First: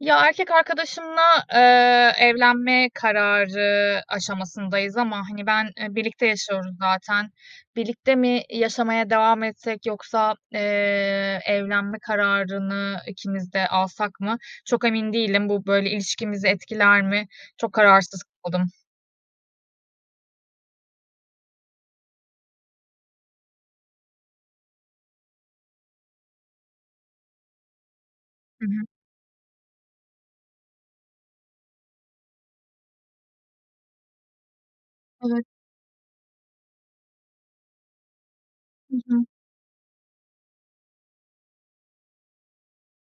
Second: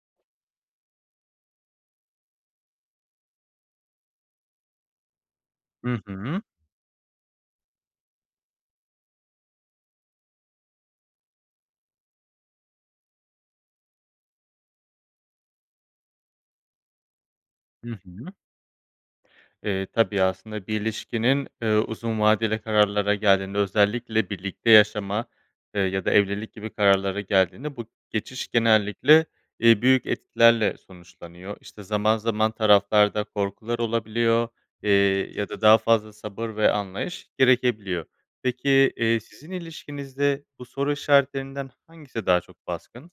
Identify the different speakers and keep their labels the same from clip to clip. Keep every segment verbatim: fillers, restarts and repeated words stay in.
Speaker 1: Ya, erkek arkadaşımla, eee, evlenme kararı aşamasındayız ama hani ben, eee,
Speaker 2: Hı
Speaker 1: birlikte
Speaker 2: hı.
Speaker 1: yaşıyoruz zaten. Birlikte mi, i yaşamaya devam etsek yoksa, eee, evlenme kararını ikimiz de alsak mı? Çok emin değilim. Bu böyle ilişkimizi etkiler mi? Çok
Speaker 2: Hı
Speaker 1: kararsız
Speaker 2: hı.
Speaker 1: kaldım.
Speaker 2: Eee, tabii, aslında bir ilişkinin, ııı, uzun vadeli kararlara geldiğinde, özellikle birlikte yaşama ya da evlilik gibi kararlara geldiğinde bu geçiş
Speaker 1: Hı hı.
Speaker 2: genellikle, iii, büyük etkilerle sonuçlanıyor. İşte, zaman zaman taraflarda korkular olabiliyor eee,
Speaker 1: Evet.
Speaker 2: ya da daha fazla sabır ve anlayış gerekebiliyor. Peki,
Speaker 1: Hı
Speaker 2: iii,
Speaker 1: hı.
Speaker 2: sizin ilişkinizde bu soru işaretlerinden hangisi daha çok baskın?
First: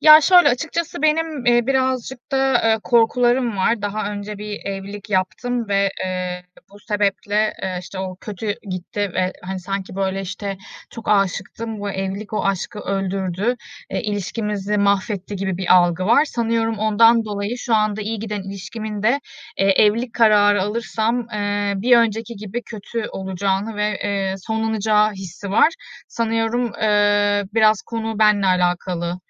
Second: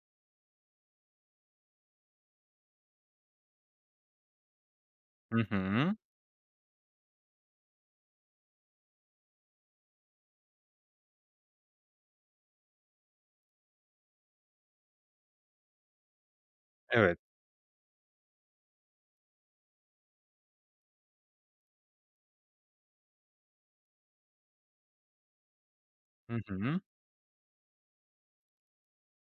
Speaker 1: Ya, şöyle, açıkçası benim, eee, birazcık da, eee, korkularım var. Daha önce bir evlilik
Speaker 2: Hı
Speaker 1: yaptım ve,
Speaker 2: hı.
Speaker 1: eee, bu sebeple, eee, işte, o kötü gitti ve, hani, sanki böyle, işte, çok âşıktım, bu evlilik o aşkı öldürdü, eee, ilişkimizi mahvetti gibi bir algı var. Sanıyorum
Speaker 2: Evet.
Speaker 1: ondan dolayı şu anda iyi giden ilişkimin de, eee, evlilik kararı alırsam, eee, bir önceki gibi kötü olacağını ve, eee, sonlanacağı hissi var.
Speaker 2: Hı
Speaker 1: Sanıyorum,
Speaker 2: hı.
Speaker 1: eee, biraz konu benle alakalı.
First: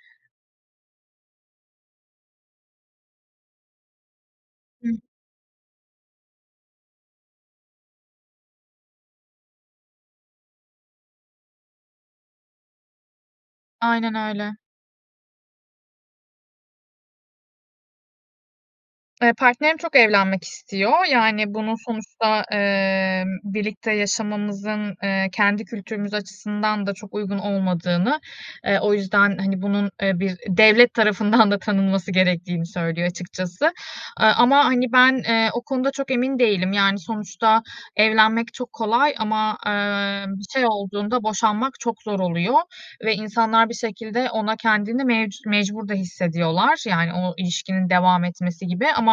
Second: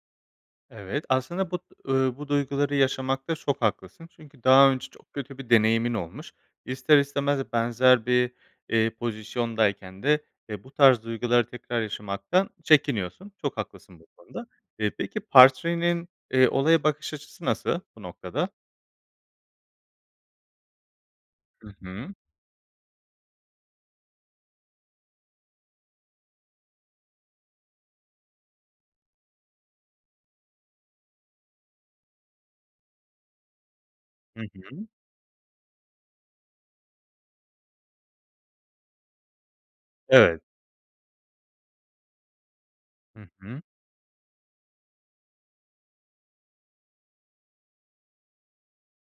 Speaker 2: Evet, aslında bu, eee, bu duyguları yaşamakta çok haklısın çünkü daha önce
Speaker 1: Hı.
Speaker 2: çok kötü bir deneyimin olmuş. İster istemez benzer bir, eee, pozisyondayken de, e, bu tarz duyguları tekrar yaşamaktan çekiniyorsun. Çok haklısın bu
Speaker 1: Aynen
Speaker 2: konuda.
Speaker 1: öyle.
Speaker 2: Eee, peki, partrenin eee, olaya bakış açısı nasıl bu noktada?
Speaker 1: Eee, partnerim çok evlenmek istiyor, yani,
Speaker 2: Hı
Speaker 1: bunun
Speaker 2: hı.
Speaker 1: sonuçta, eee, birlikte yaşamımızın, eee, kendi kültürümüz açısından da çok uygun olmadığını, eee, o yüzden, hani, bunun bir devlet tarafından da tanınması gerektiğini söylüyor, açıkçası. Aaa,
Speaker 2: Hı
Speaker 1: ama,
Speaker 2: hı.
Speaker 1: hani, ben o konuda çok emin değilim. Yani, sonuçta evlenmek çok kolay ama, ııı,
Speaker 2: Evet.
Speaker 1: bir şey olduğunda boşanmak çok zor oluyor ve
Speaker 2: Hı hı.
Speaker 1: insanlar bir şekilde ona kendini mevcu mecbur da hissediyorlar. Yani, o ilişkinin devam etmesi gibi ama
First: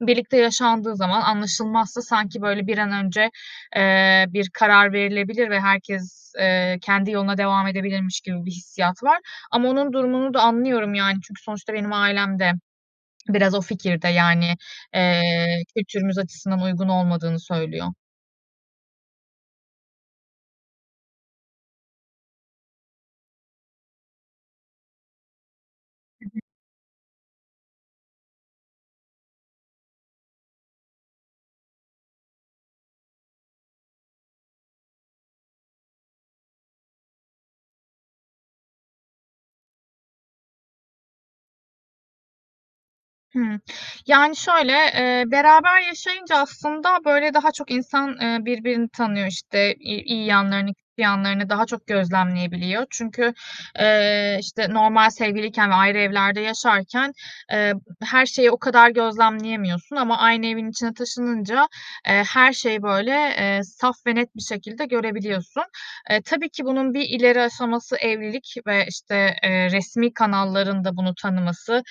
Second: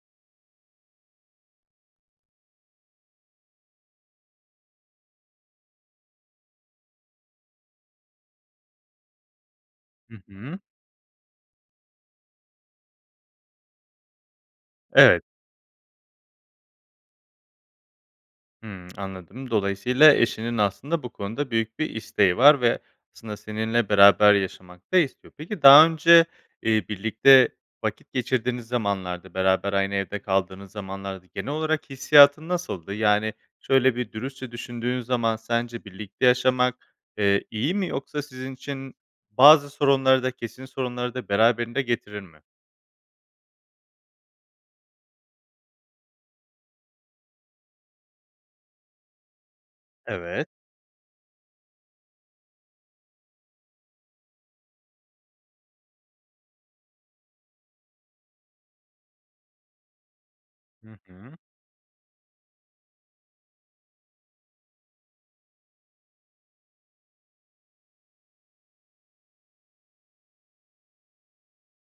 Speaker 1: birlikte yaşandığı zaman anlaşılmazsa sanki, böyle, bir an önce, eee, bir karar verilebilir ve herkes, eee, kendi yoluna devam edebilirmiş gibi bir hissiyat var. Ama onun
Speaker 2: Hı
Speaker 1: durumunu da
Speaker 2: hı.
Speaker 1: anlıyorum, yani, çünkü sonuçta benim ailem de biraz o fikirde. Yani,
Speaker 2: Evet.
Speaker 1: eee, kültürümüz açısından uygun olmadığını söylüyor.
Speaker 2: Hıı, anladım, dolayısıyla eşinin aslında bu konuda büyük bir isteği var ve aslında seninle beraber yaşamak da istiyor. Peki, daha önce
Speaker 1: [unintelligible]
Speaker 2: eee, birlikte vakit geçirdiğiniz zamanlarda, beraber aynı evde kaldığınız zamanlarda genel olarak hissiyatın nasıldı? Yani, şöyle bir dürüstçe düşündüğün zaman, sence birlikte yaşamak, eee, iyi mi yoksa sizin için bazı sorunları da, kesin sorunları da beraberinde getirir mi?
Speaker 1: Hıı. Yani, şöyle, eee, beraber yaşayınca aslında, böyle, daha çok insan, eee, birbirini tanıyor. İşte, i iyi
Speaker 2: Evet.
Speaker 1: yanlarını, kötü yanlarını daha çok gözlemleyebiliyor. Çünkü, eee, işte, normal sevgiliyken ve ayrı evlerde yaşarken, eee, her şeyi o kadar gözlemleyemiyorsun ama aynı evin
Speaker 2: Hı
Speaker 1: içine
Speaker 2: hı.
Speaker 1: taşınınca, eee, her şeyi, böyle, eee, saf ve net bir şekilde görebiliyorsun. Eee, tabii ki bunun bir ileri aşaması evlilik ve, işte, eee, resmî kanalların da bunu tanıması.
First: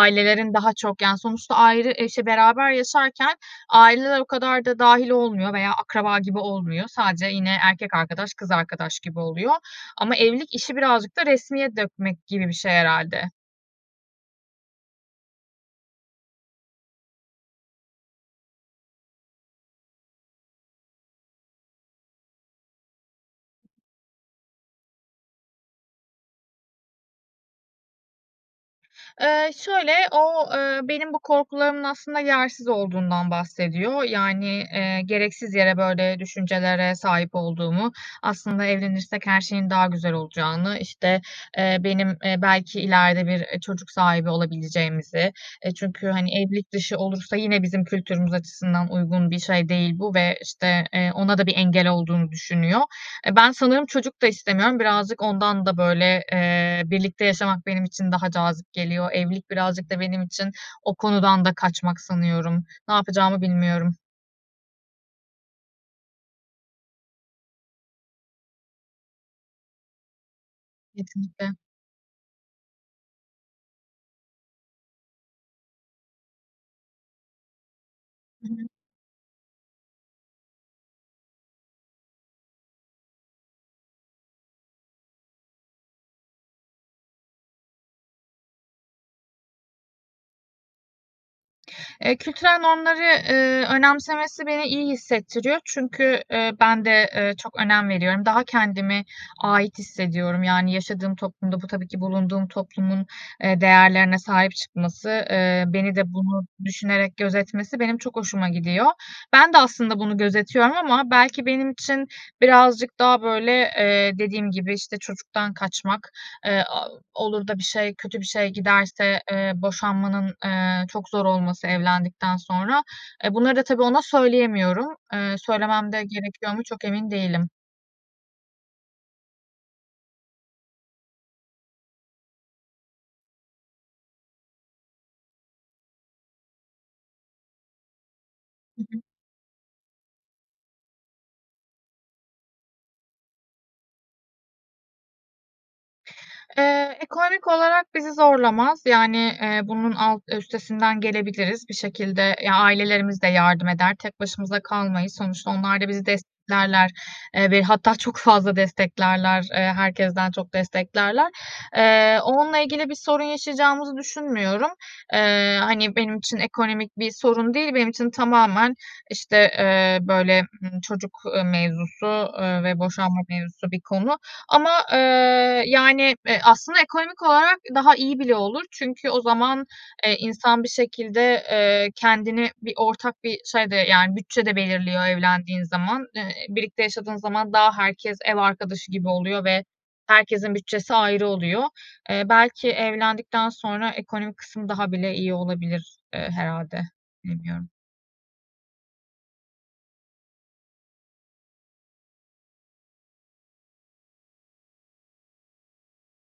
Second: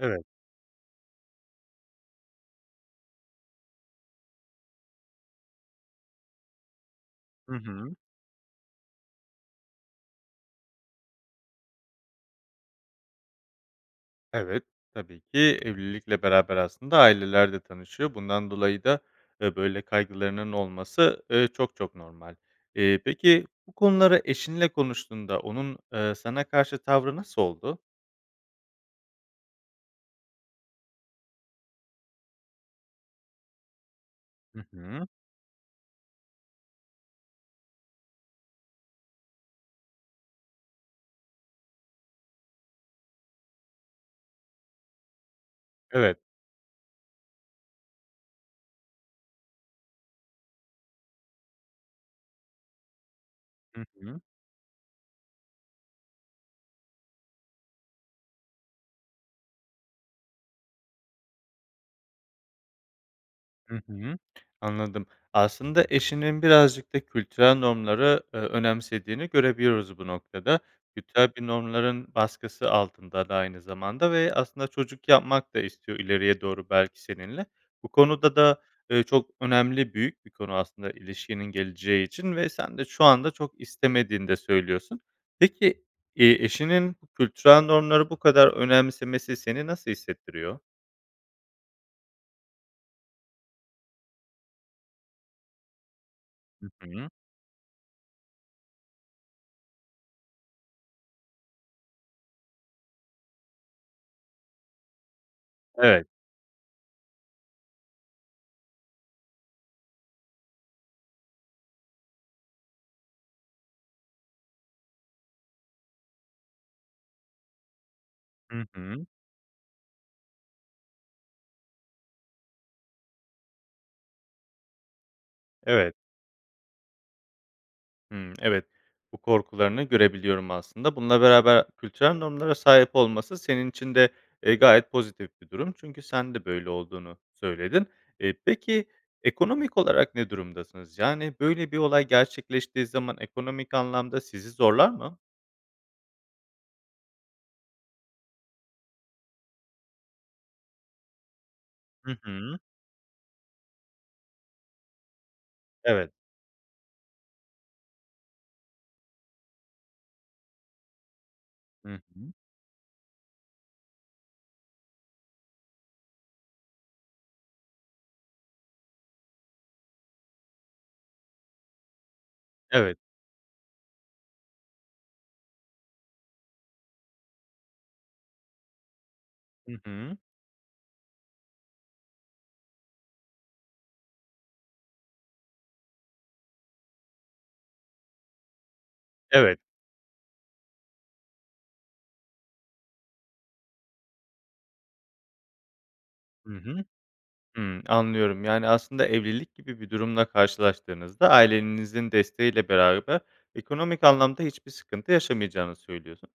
Speaker 2: Evet.
Speaker 1: daha çok, yani, sonuçta ayrı, eşi beraber yaşarken aileler o kadar da dâhil olmuyor veya akraba gibi olmuyor, sadece yine
Speaker 2: Hı
Speaker 1: erkek
Speaker 2: hı.
Speaker 1: arkadaş, kız arkadaş gibi oluyor. Ama evlilik işi birazcık da resmiye dökmek gibi bir şey herhâlde.
Speaker 2: Evet, tabii ki evlilikle beraber aslında aileler de tanışıyor. Bundan dolayı da, eee, böyle kaygılarının olması, eee, çok çok normal. Eee, peki, bu konuları eşinle konuştuğunda onun, eee, sana karşı tavrı nasıl oldu?
Speaker 1: Eee, şöyle, o, ııı, benim bu korkularımın aslında yersiz olduğundan bahsediyor, yani,
Speaker 2: Hı
Speaker 1: eee,
Speaker 2: hı.
Speaker 1: gereksiz yere böyle düşüncelere sahip olduğumu, aslında evlenirsek her şeyin daha güzel olacağını, işte, eee, benim, eee, belki ileride bir, eee, çocuk sahibi olabileceğimizi, eee, çünkü
Speaker 2: Evet.
Speaker 1: hani, evlilik dışı olursa yine bizim kültürümüz açısından uygun bir şey değil bu ve işte, eee, ona da bir engel olduğunu düşünüyor. E, ben
Speaker 2: Hı
Speaker 1: sanırım
Speaker 2: hı.
Speaker 1: çocuk da istemiyorum, birazcık ondan da böyle, eee, birlikte yaşamak benim için daha cazip geliyor, evlilik birazcık da benim için o konudan da kaçmak sanıyorum. Ne yapacağımı
Speaker 2: Hı
Speaker 1: bilmiyorum.
Speaker 2: hı, anladım. Aslında eşinin birazcık da kültürel normları ö önemsediğini görebiliyoruz bu noktada. Kültürel bir
Speaker 1: Kesinlikle.
Speaker 2: normların baskısı altında da aynı zamanda ve aslında çocuk yapmak da istiyor ileriye doğru belki seninle. Bu konuda
Speaker 1: Hı
Speaker 2: da,
Speaker 1: hı.
Speaker 2: ııı, çok önemli büyük bir konu aslında ilişkinin geleceği için ve sen de şu anda çok istemediğini de söylüyorsun. Peki, eee, eşinin kültürel normları bu kadar önemsemesi seni nasıl hissettiriyor?
Speaker 1: Eee, kültürel normları, eee, önemsemesi beni iyi hissettiriyor çünkü, eee,
Speaker 2: Hı
Speaker 1: ben de,
Speaker 2: hı.
Speaker 1: eee, çok önem veriyorum. Daha kendimi ait hissediyorum. Yani, yaşadığım toplumda, bu tabii ki bulunduğum toplumun, eee, değerlerine sahip çıkması, eee, beni
Speaker 2: Evet.
Speaker 1: de bunu düşünerek gözetmesi benim çok hoşuma gidiyor. Ben de aslında bunu gözetiyorum ama belki benim için birazcık daha böyle, eee, dediğim gibi, işte çocuktan kaçmak, eee, o olur da bir şey kötü bir şey
Speaker 2: Hı hı.
Speaker 1: giderse, eee, boşanmanın, eee, çok zor olması evlendikten sonra. Eee, bunları da tabii ona söyleyemiyorum. Eee, söylemem
Speaker 2: Evet.
Speaker 1: de gerekiyor mu, çok emin değilim.
Speaker 2: Hımm. Evet, bu korkularını görebiliyorum aslında, bununla beraber kültürel normlara sahip olması senin için de, eee, gayet pozitif bir durum, çünkü sen de böyle olduğunu söyledin. Eee,
Speaker 1: Hı
Speaker 2: peki,
Speaker 1: hı.
Speaker 2: ekonomik olarak ne durumdasınız? Yani, böyle bir olay gerçekleştiği zaman, ekonomik anlamda sizi zorlar mı?
Speaker 1: Eee, ekonomik olarak bizi zorlamaz. Yani, eee, bunun alt üstesinden gelebiliriz. Bir
Speaker 2: Hı
Speaker 1: şekilde, ya,
Speaker 2: hı.
Speaker 1: ailelerimiz de yardım eder, tek başımıza kalmayız. Sonuçta onlar da bizi
Speaker 2: Evet.
Speaker 1: desteklerler, eee, ve hatta çok fazla desteklerler, eee, herkesten çok desteklerler.
Speaker 2: Hı
Speaker 1: Eee,
Speaker 2: hı.
Speaker 1: onunla ilgili bir sorun yaşayacağımızı düşünmüyorum. Eee, hani, benim için ekonomik bir sorun değil, benim için tamamen, işte, eee, böyle, ımm, çocuk, eee, mevzusu, eee, ve
Speaker 2: Evet.
Speaker 1: boşanma mevzusu bir konu ama, eee, yani, eee, aslında ekonomik olarak daha iyi bile olur. Çünkü o zaman,
Speaker 2: Hı
Speaker 1: eee,
Speaker 2: hı.
Speaker 1: insan bir şekilde, eee, kendini bir ortak bir şey de, yani, bütçe de belirliyor evlendiğin zaman. Eee, birlikte yaşadığın zaman daha herkes ev arkadaşı gibi oluyor
Speaker 2: Evet.
Speaker 1: ve herkesin bütçesi ayrı oluyor. Eee, belki evlendikten sonra ekonomik kısmı daha bile iyi olabilir, eee,
Speaker 2: Hı
Speaker 1: herhâlde,
Speaker 2: hı.
Speaker 1: bilmiyorum.
Speaker 2: Hımm, anlıyorum. Yani, aslında evlilik gibi bir durumla karşılaştığınızda, ailenizin desteğiyle beraber ekonomik anlamda hiçbir sıkıntı yaşamayacağınızı söylüyorsun.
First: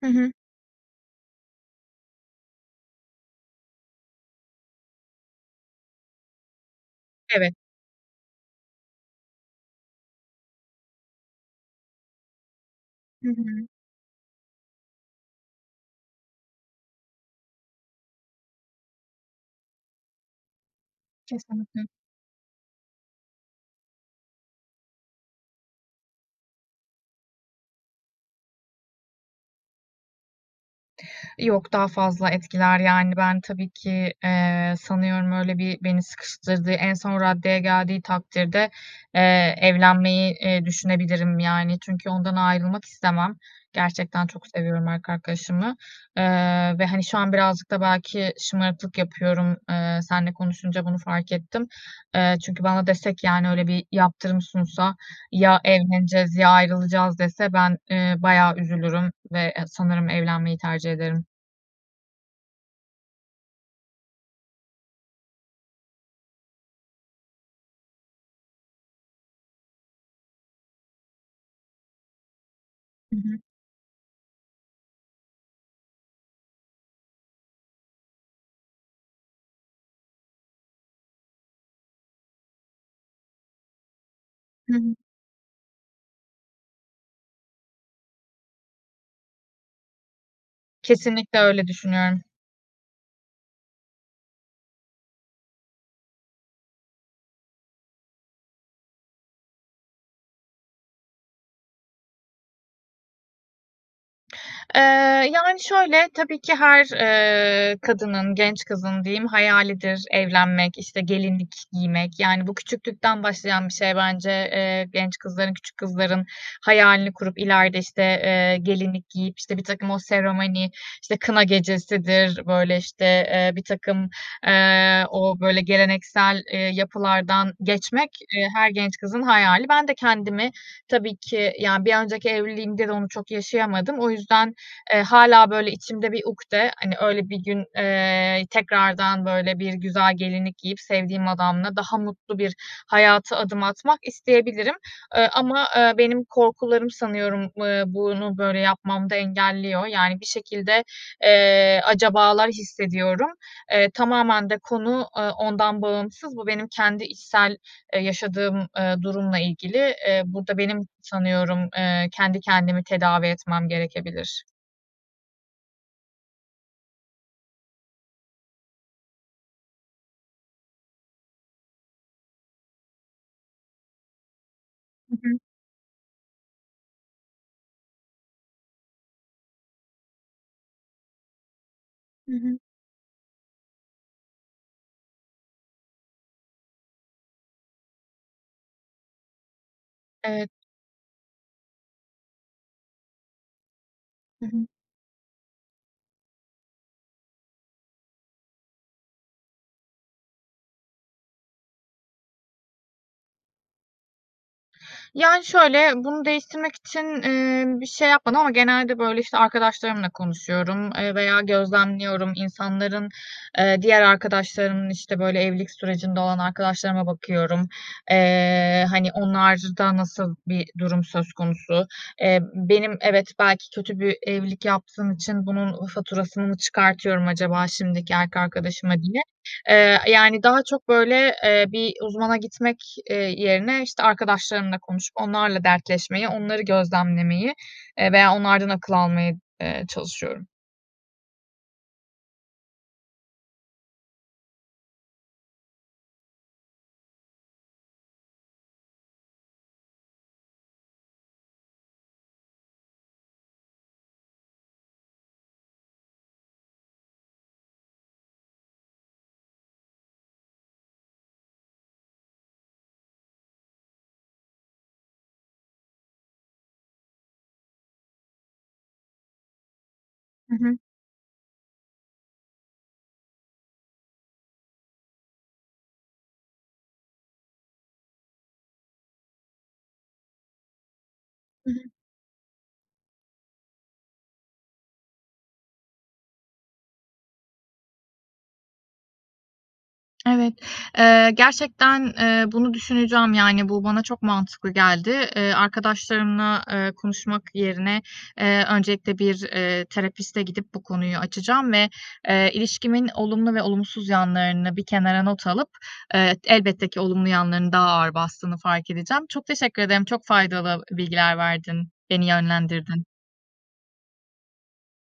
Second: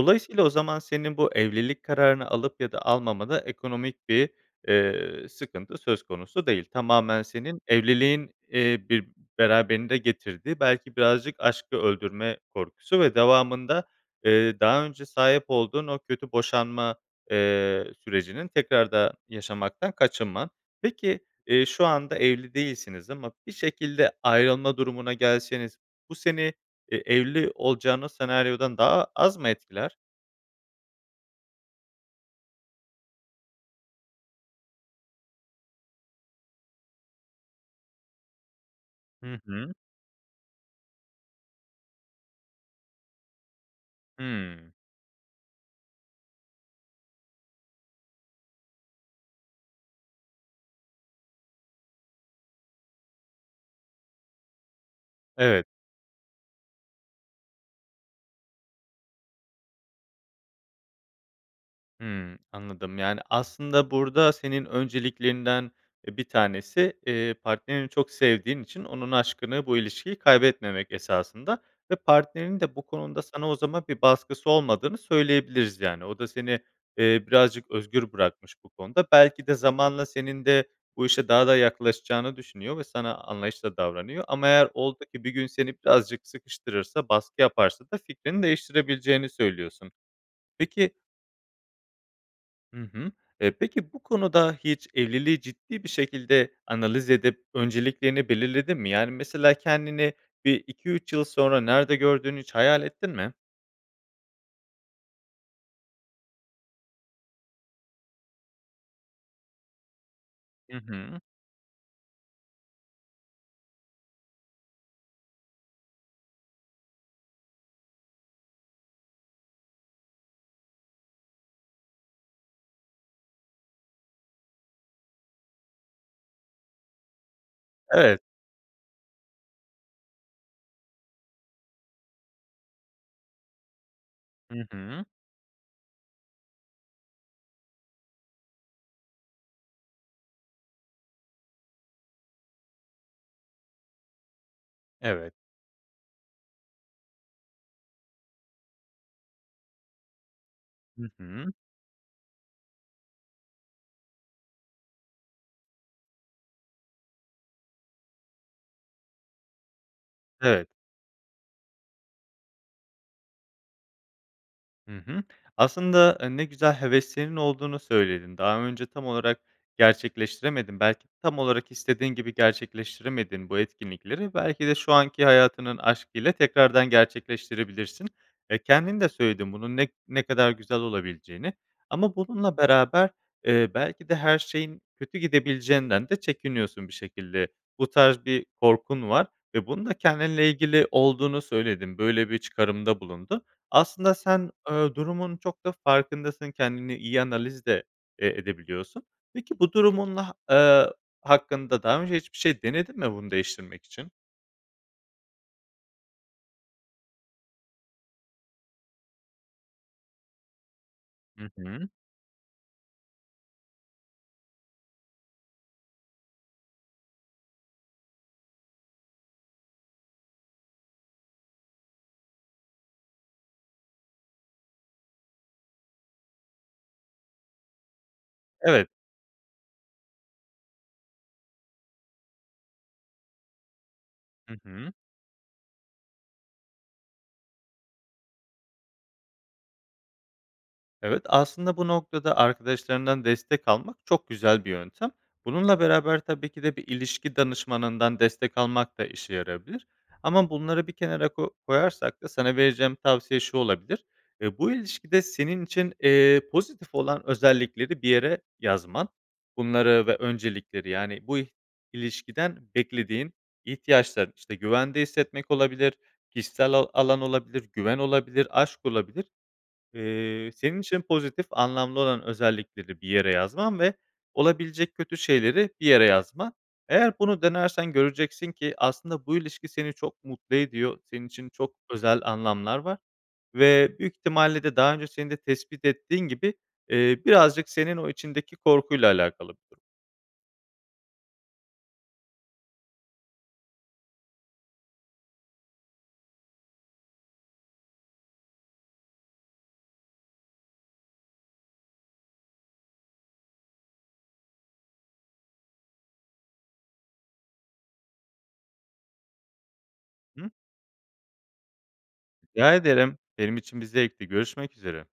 Speaker 1: Hı hı.
Speaker 2: o zaman senin bu evlilik kararını alıp ya da almamada ekonomik bir, eee, sıkıntı söz konusu değil. Tamamen
Speaker 1: Evet.
Speaker 2: senin evliliğin, eee, bir beraberinde getirdiği, belki birazcık aşkı öldürme korkusu ve
Speaker 1: Hı hı.
Speaker 2: devamında, eee, daha önce sahip olduğun o kötü boşanma, eee, sürecinin tekrarda yaşamaktan kaçınma. Peki, eee, şu
Speaker 1: Kesinlikle.
Speaker 2: anda evli değilsiniz ama bir şekilde ayrılma durumuna gelseniz bu seni e evli olacağınız senaryodan daha az mı etkiler?
Speaker 1: Yok daha fazla etkiler, yani, ben tabii ki, eee, sanıyorum öyle bir beni sıkıştırdığı en son raddeye geldiği takdirde,
Speaker 2: Hı
Speaker 1: eee,
Speaker 2: hı.
Speaker 1: evlenmeyi, eee, düşünebilirim, yani, çünkü ondan ayrılmak istemem. Gerçekten çok
Speaker 2: Hımm.
Speaker 1: seviyorum erkek arkadaşımı, eee, ve hani, şu an birazcık da belki şımarıklık yapıyorum, eee, seninle konuşunca bunu fark ettim. Eee, çünkü bana dese ki yani, öyle bir yaptırım sunsa ya
Speaker 2: Evet.
Speaker 1: evleneceğiz ya ayrılacağız dese ben, ııı, bayağı üzülürüm ve e sanırım evlenmeyi tercih ederim.
Speaker 2: Hımm. Anladım, yani, aslında burada senin önceliklerinden, eee, bir tanesi partnerini, eee, çok sevdiğin için onun aşkını, bu ilişkiyi kaybetmemek esasında ve partnerin de bu
Speaker 1: Hı
Speaker 2: konuda
Speaker 1: hı.
Speaker 2: sana o zaman bir baskısı olmadığını söyleyebiliriz. Yani, o da seni, eee birazcık özgür bırakmış bu konuda. Belki de zamanla senin de bu işe daha da yaklaşacağını düşünüyor ve sana anlayışlı da davranıyor ama eğer
Speaker 1: Hımm.
Speaker 2: oldu ki bir gün seni birazcık sıkıştırırsa, baskı yaparsa da fikrini değiştirebileceğini söylüyorsun. Peki
Speaker 1: Kesinlikle öyle düşünüyorum.
Speaker 2: Hı hı, eee, peki, bu konuda hiç evliliği ciddi bir şekilde analiz edip önceliklerini belirledin mi? Yani mesela kendini bir iki üç yıl sonra nerede gördüğünü hiç hayal ettin mi?
Speaker 1: Eee, yani şöyle, tabii ki her, eee, kadının, genç kızın diyeyim, hayalidir
Speaker 2: Hı
Speaker 1: evlenmek, işte,
Speaker 2: hı.
Speaker 1: gelinlik giymek. Yani, bu küçüklükten başlayan bir şey bence, eee, genç kızların, küçük kızların hayalini kurup ileride, işte, eee, gelinlik giyip, işte, birtakım o seremoni, işte, kına gecesidir, böyle, işte, eee, birtakım, eee, o böyle geleneksel, eee, yapılardan geçmek,
Speaker 2: Evet.
Speaker 1: e, her genç kızın hayali. Ben de kendimi tabii ki, yani, bir önceki evliliğimde de onu çok yaşayamadım. O yüzden,
Speaker 2: Hı
Speaker 1: eee,
Speaker 2: hı.
Speaker 1: hâlâ, böyle içimde bir ukte, hani, öyle bir gün, eee, tekrardan, böyle, bir güzel gelinlik giyip sevdiğim adamla daha mutlu bir hayata adım atmak isteyebilirim. E,
Speaker 2: Evet.
Speaker 1: ama, ııı, benim, ııı, korkularım sanıyorum bunu böyle yapmamda engelliyor. Yani, bir şekilde,
Speaker 2: Hı hı.
Speaker 1: eee, acabalar hissediyorum. E, tamamen de konu, e, ondan bağımsız. Bu benim kendi içsel, eee, yaşadığım, eee, durumla ilgili. Eee, burada
Speaker 2: Evet.
Speaker 1: benim, sanıyorum, eee, kendi kendimi tedavi etmem gerekebilir.
Speaker 2: Hı hı. Aslında, eee, ne güzel heveslerinin olduğunu söyledin. Daha önce tam olarak gerçekleştiremedin, belki tam olarak istediğin gibi gerçekleştiremediğin bu etkinlikleri, belki de şu
Speaker 1: Hı
Speaker 2: anki
Speaker 1: hı.
Speaker 2: hayatının aşkıyla tekrardan gerçekleştirebilirsin. E, kendin de söyledin bunun ne ne kadar güzel olabileceğini. Ama
Speaker 1: Hı
Speaker 2: bununla
Speaker 1: hı.
Speaker 2: beraber, eee, belki de her şeyin kötü gidebileceğinden de çekiniyorsun. Bir şekilde bu tarz bir korkun var ve bunu da
Speaker 1: Evet.
Speaker 2: kendinle ilgili olduğunu söyledin. Böyle bir çıkarımda bulundun. Aslında
Speaker 1: Hı
Speaker 2: sen,
Speaker 1: hı.
Speaker 2: eee, durumun çok da farkındasın, kendini iyi analiz de, eee, edebiliyorsun. Peki, bu durumunla eee, hakkında daha önce hiçbir şey denedin mi bunu değiştirmek için?
Speaker 1: Yani, şöyle, bunu değiştirmek için, eee, bir şey yapmadım ama genelde böyle, işte, arkadaşlarımla konuşuyorum, eee, veya
Speaker 2: Hı hı.
Speaker 1: gözlemliyorum. İnsanların, eee, diğer arkadaşlarımın, işte, böyle evlilik sürecinde olan arkadaşlarıma bakıyorum. Eee, hani, onlarda nasıl bir durum söz konusu? Eee, benim evet belki kötü bir evlilik yaptığım için bunun faturasını çıkartıyorum acaba şimdiki erkek
Speaker 2: Evet.
Speaker 1: arkadaşıma diye. Eee, yani, daha çok böyle, eee, bir uzmana gitmek, eee, yerine, işte,
Speaker 2: Hı
Speaker 1: arkadaşlarımla
Speaker 2: hı.
Speaker 1: konuşup onlarla dertleşmeyi, onları gözlemlemeyi, eee, veya onlardan akıl almaya, eee, çalışıyorum.
Speaker 2: Evet, aslında bu noktada arkadaşlarından destek almak çok güzel bir yöntem. Bununla beraber tabii ki de bir ilişki danışmanından destek almak da işe yarayabilir ama bunları bir kenara ko koyarsak da sana vereceğim tavsiye şu olabilir: E, bu ilişkide senin için, eee, pozitif olan özellikleri bir yere yazman. Bunları ve öncelikleri, yani, bu i ilişkiden beklediğin ihtiyaçların, işte, güvende hissetmek olabilir, kişisel ala alan olabilir, güven olabilir, aşk olabilir. Eee,
Speaker 1: Hı hı.
Speaker 2: senin için pozitif anlamlı olan özellikleri bir yere yazman ve olabilecek kötü şeyleri bir yere yazman. Eğer bunu denersen göreceksin ki aslında bu ilişki seni çok mutlu ediyor. Senin için
Speaker 1: Hı
Speaker 2: çok
Speaker 1: hı.
Speaker 2: özel anlamlar var ve büyük ihtimalle de daha önce seni de tespit ettiğin gibi, eee, birazcık senin o içindeki korkuyla alakalı
Speaker 1: Evet, eee, gerçekten, eee, bunu düşüneceğim, yani, bu bana çok mantıklı geldi. Eee, arkadaşlarımla, eee, konuşmak yerine, eee, öncelikle bir, eee, terapistle gidip bu konuyu açacağım ve, eee, ilişkimin olumlu ve olumsuz yanlarını bir kenara not alıp, eee, elbette ki olumlu yanlarının daha ağır bastığını fark edeceğim. Çok teşekkür ederim, çok
Speaker 2: Hı.
Speaker 1: faydalı ı bilgiler verdin, beni
Speaker 2: Rica
Speaker 1: yönlendirdin.
Speaker 2: ederim, benim için bir zevkti, görüşmek üzere.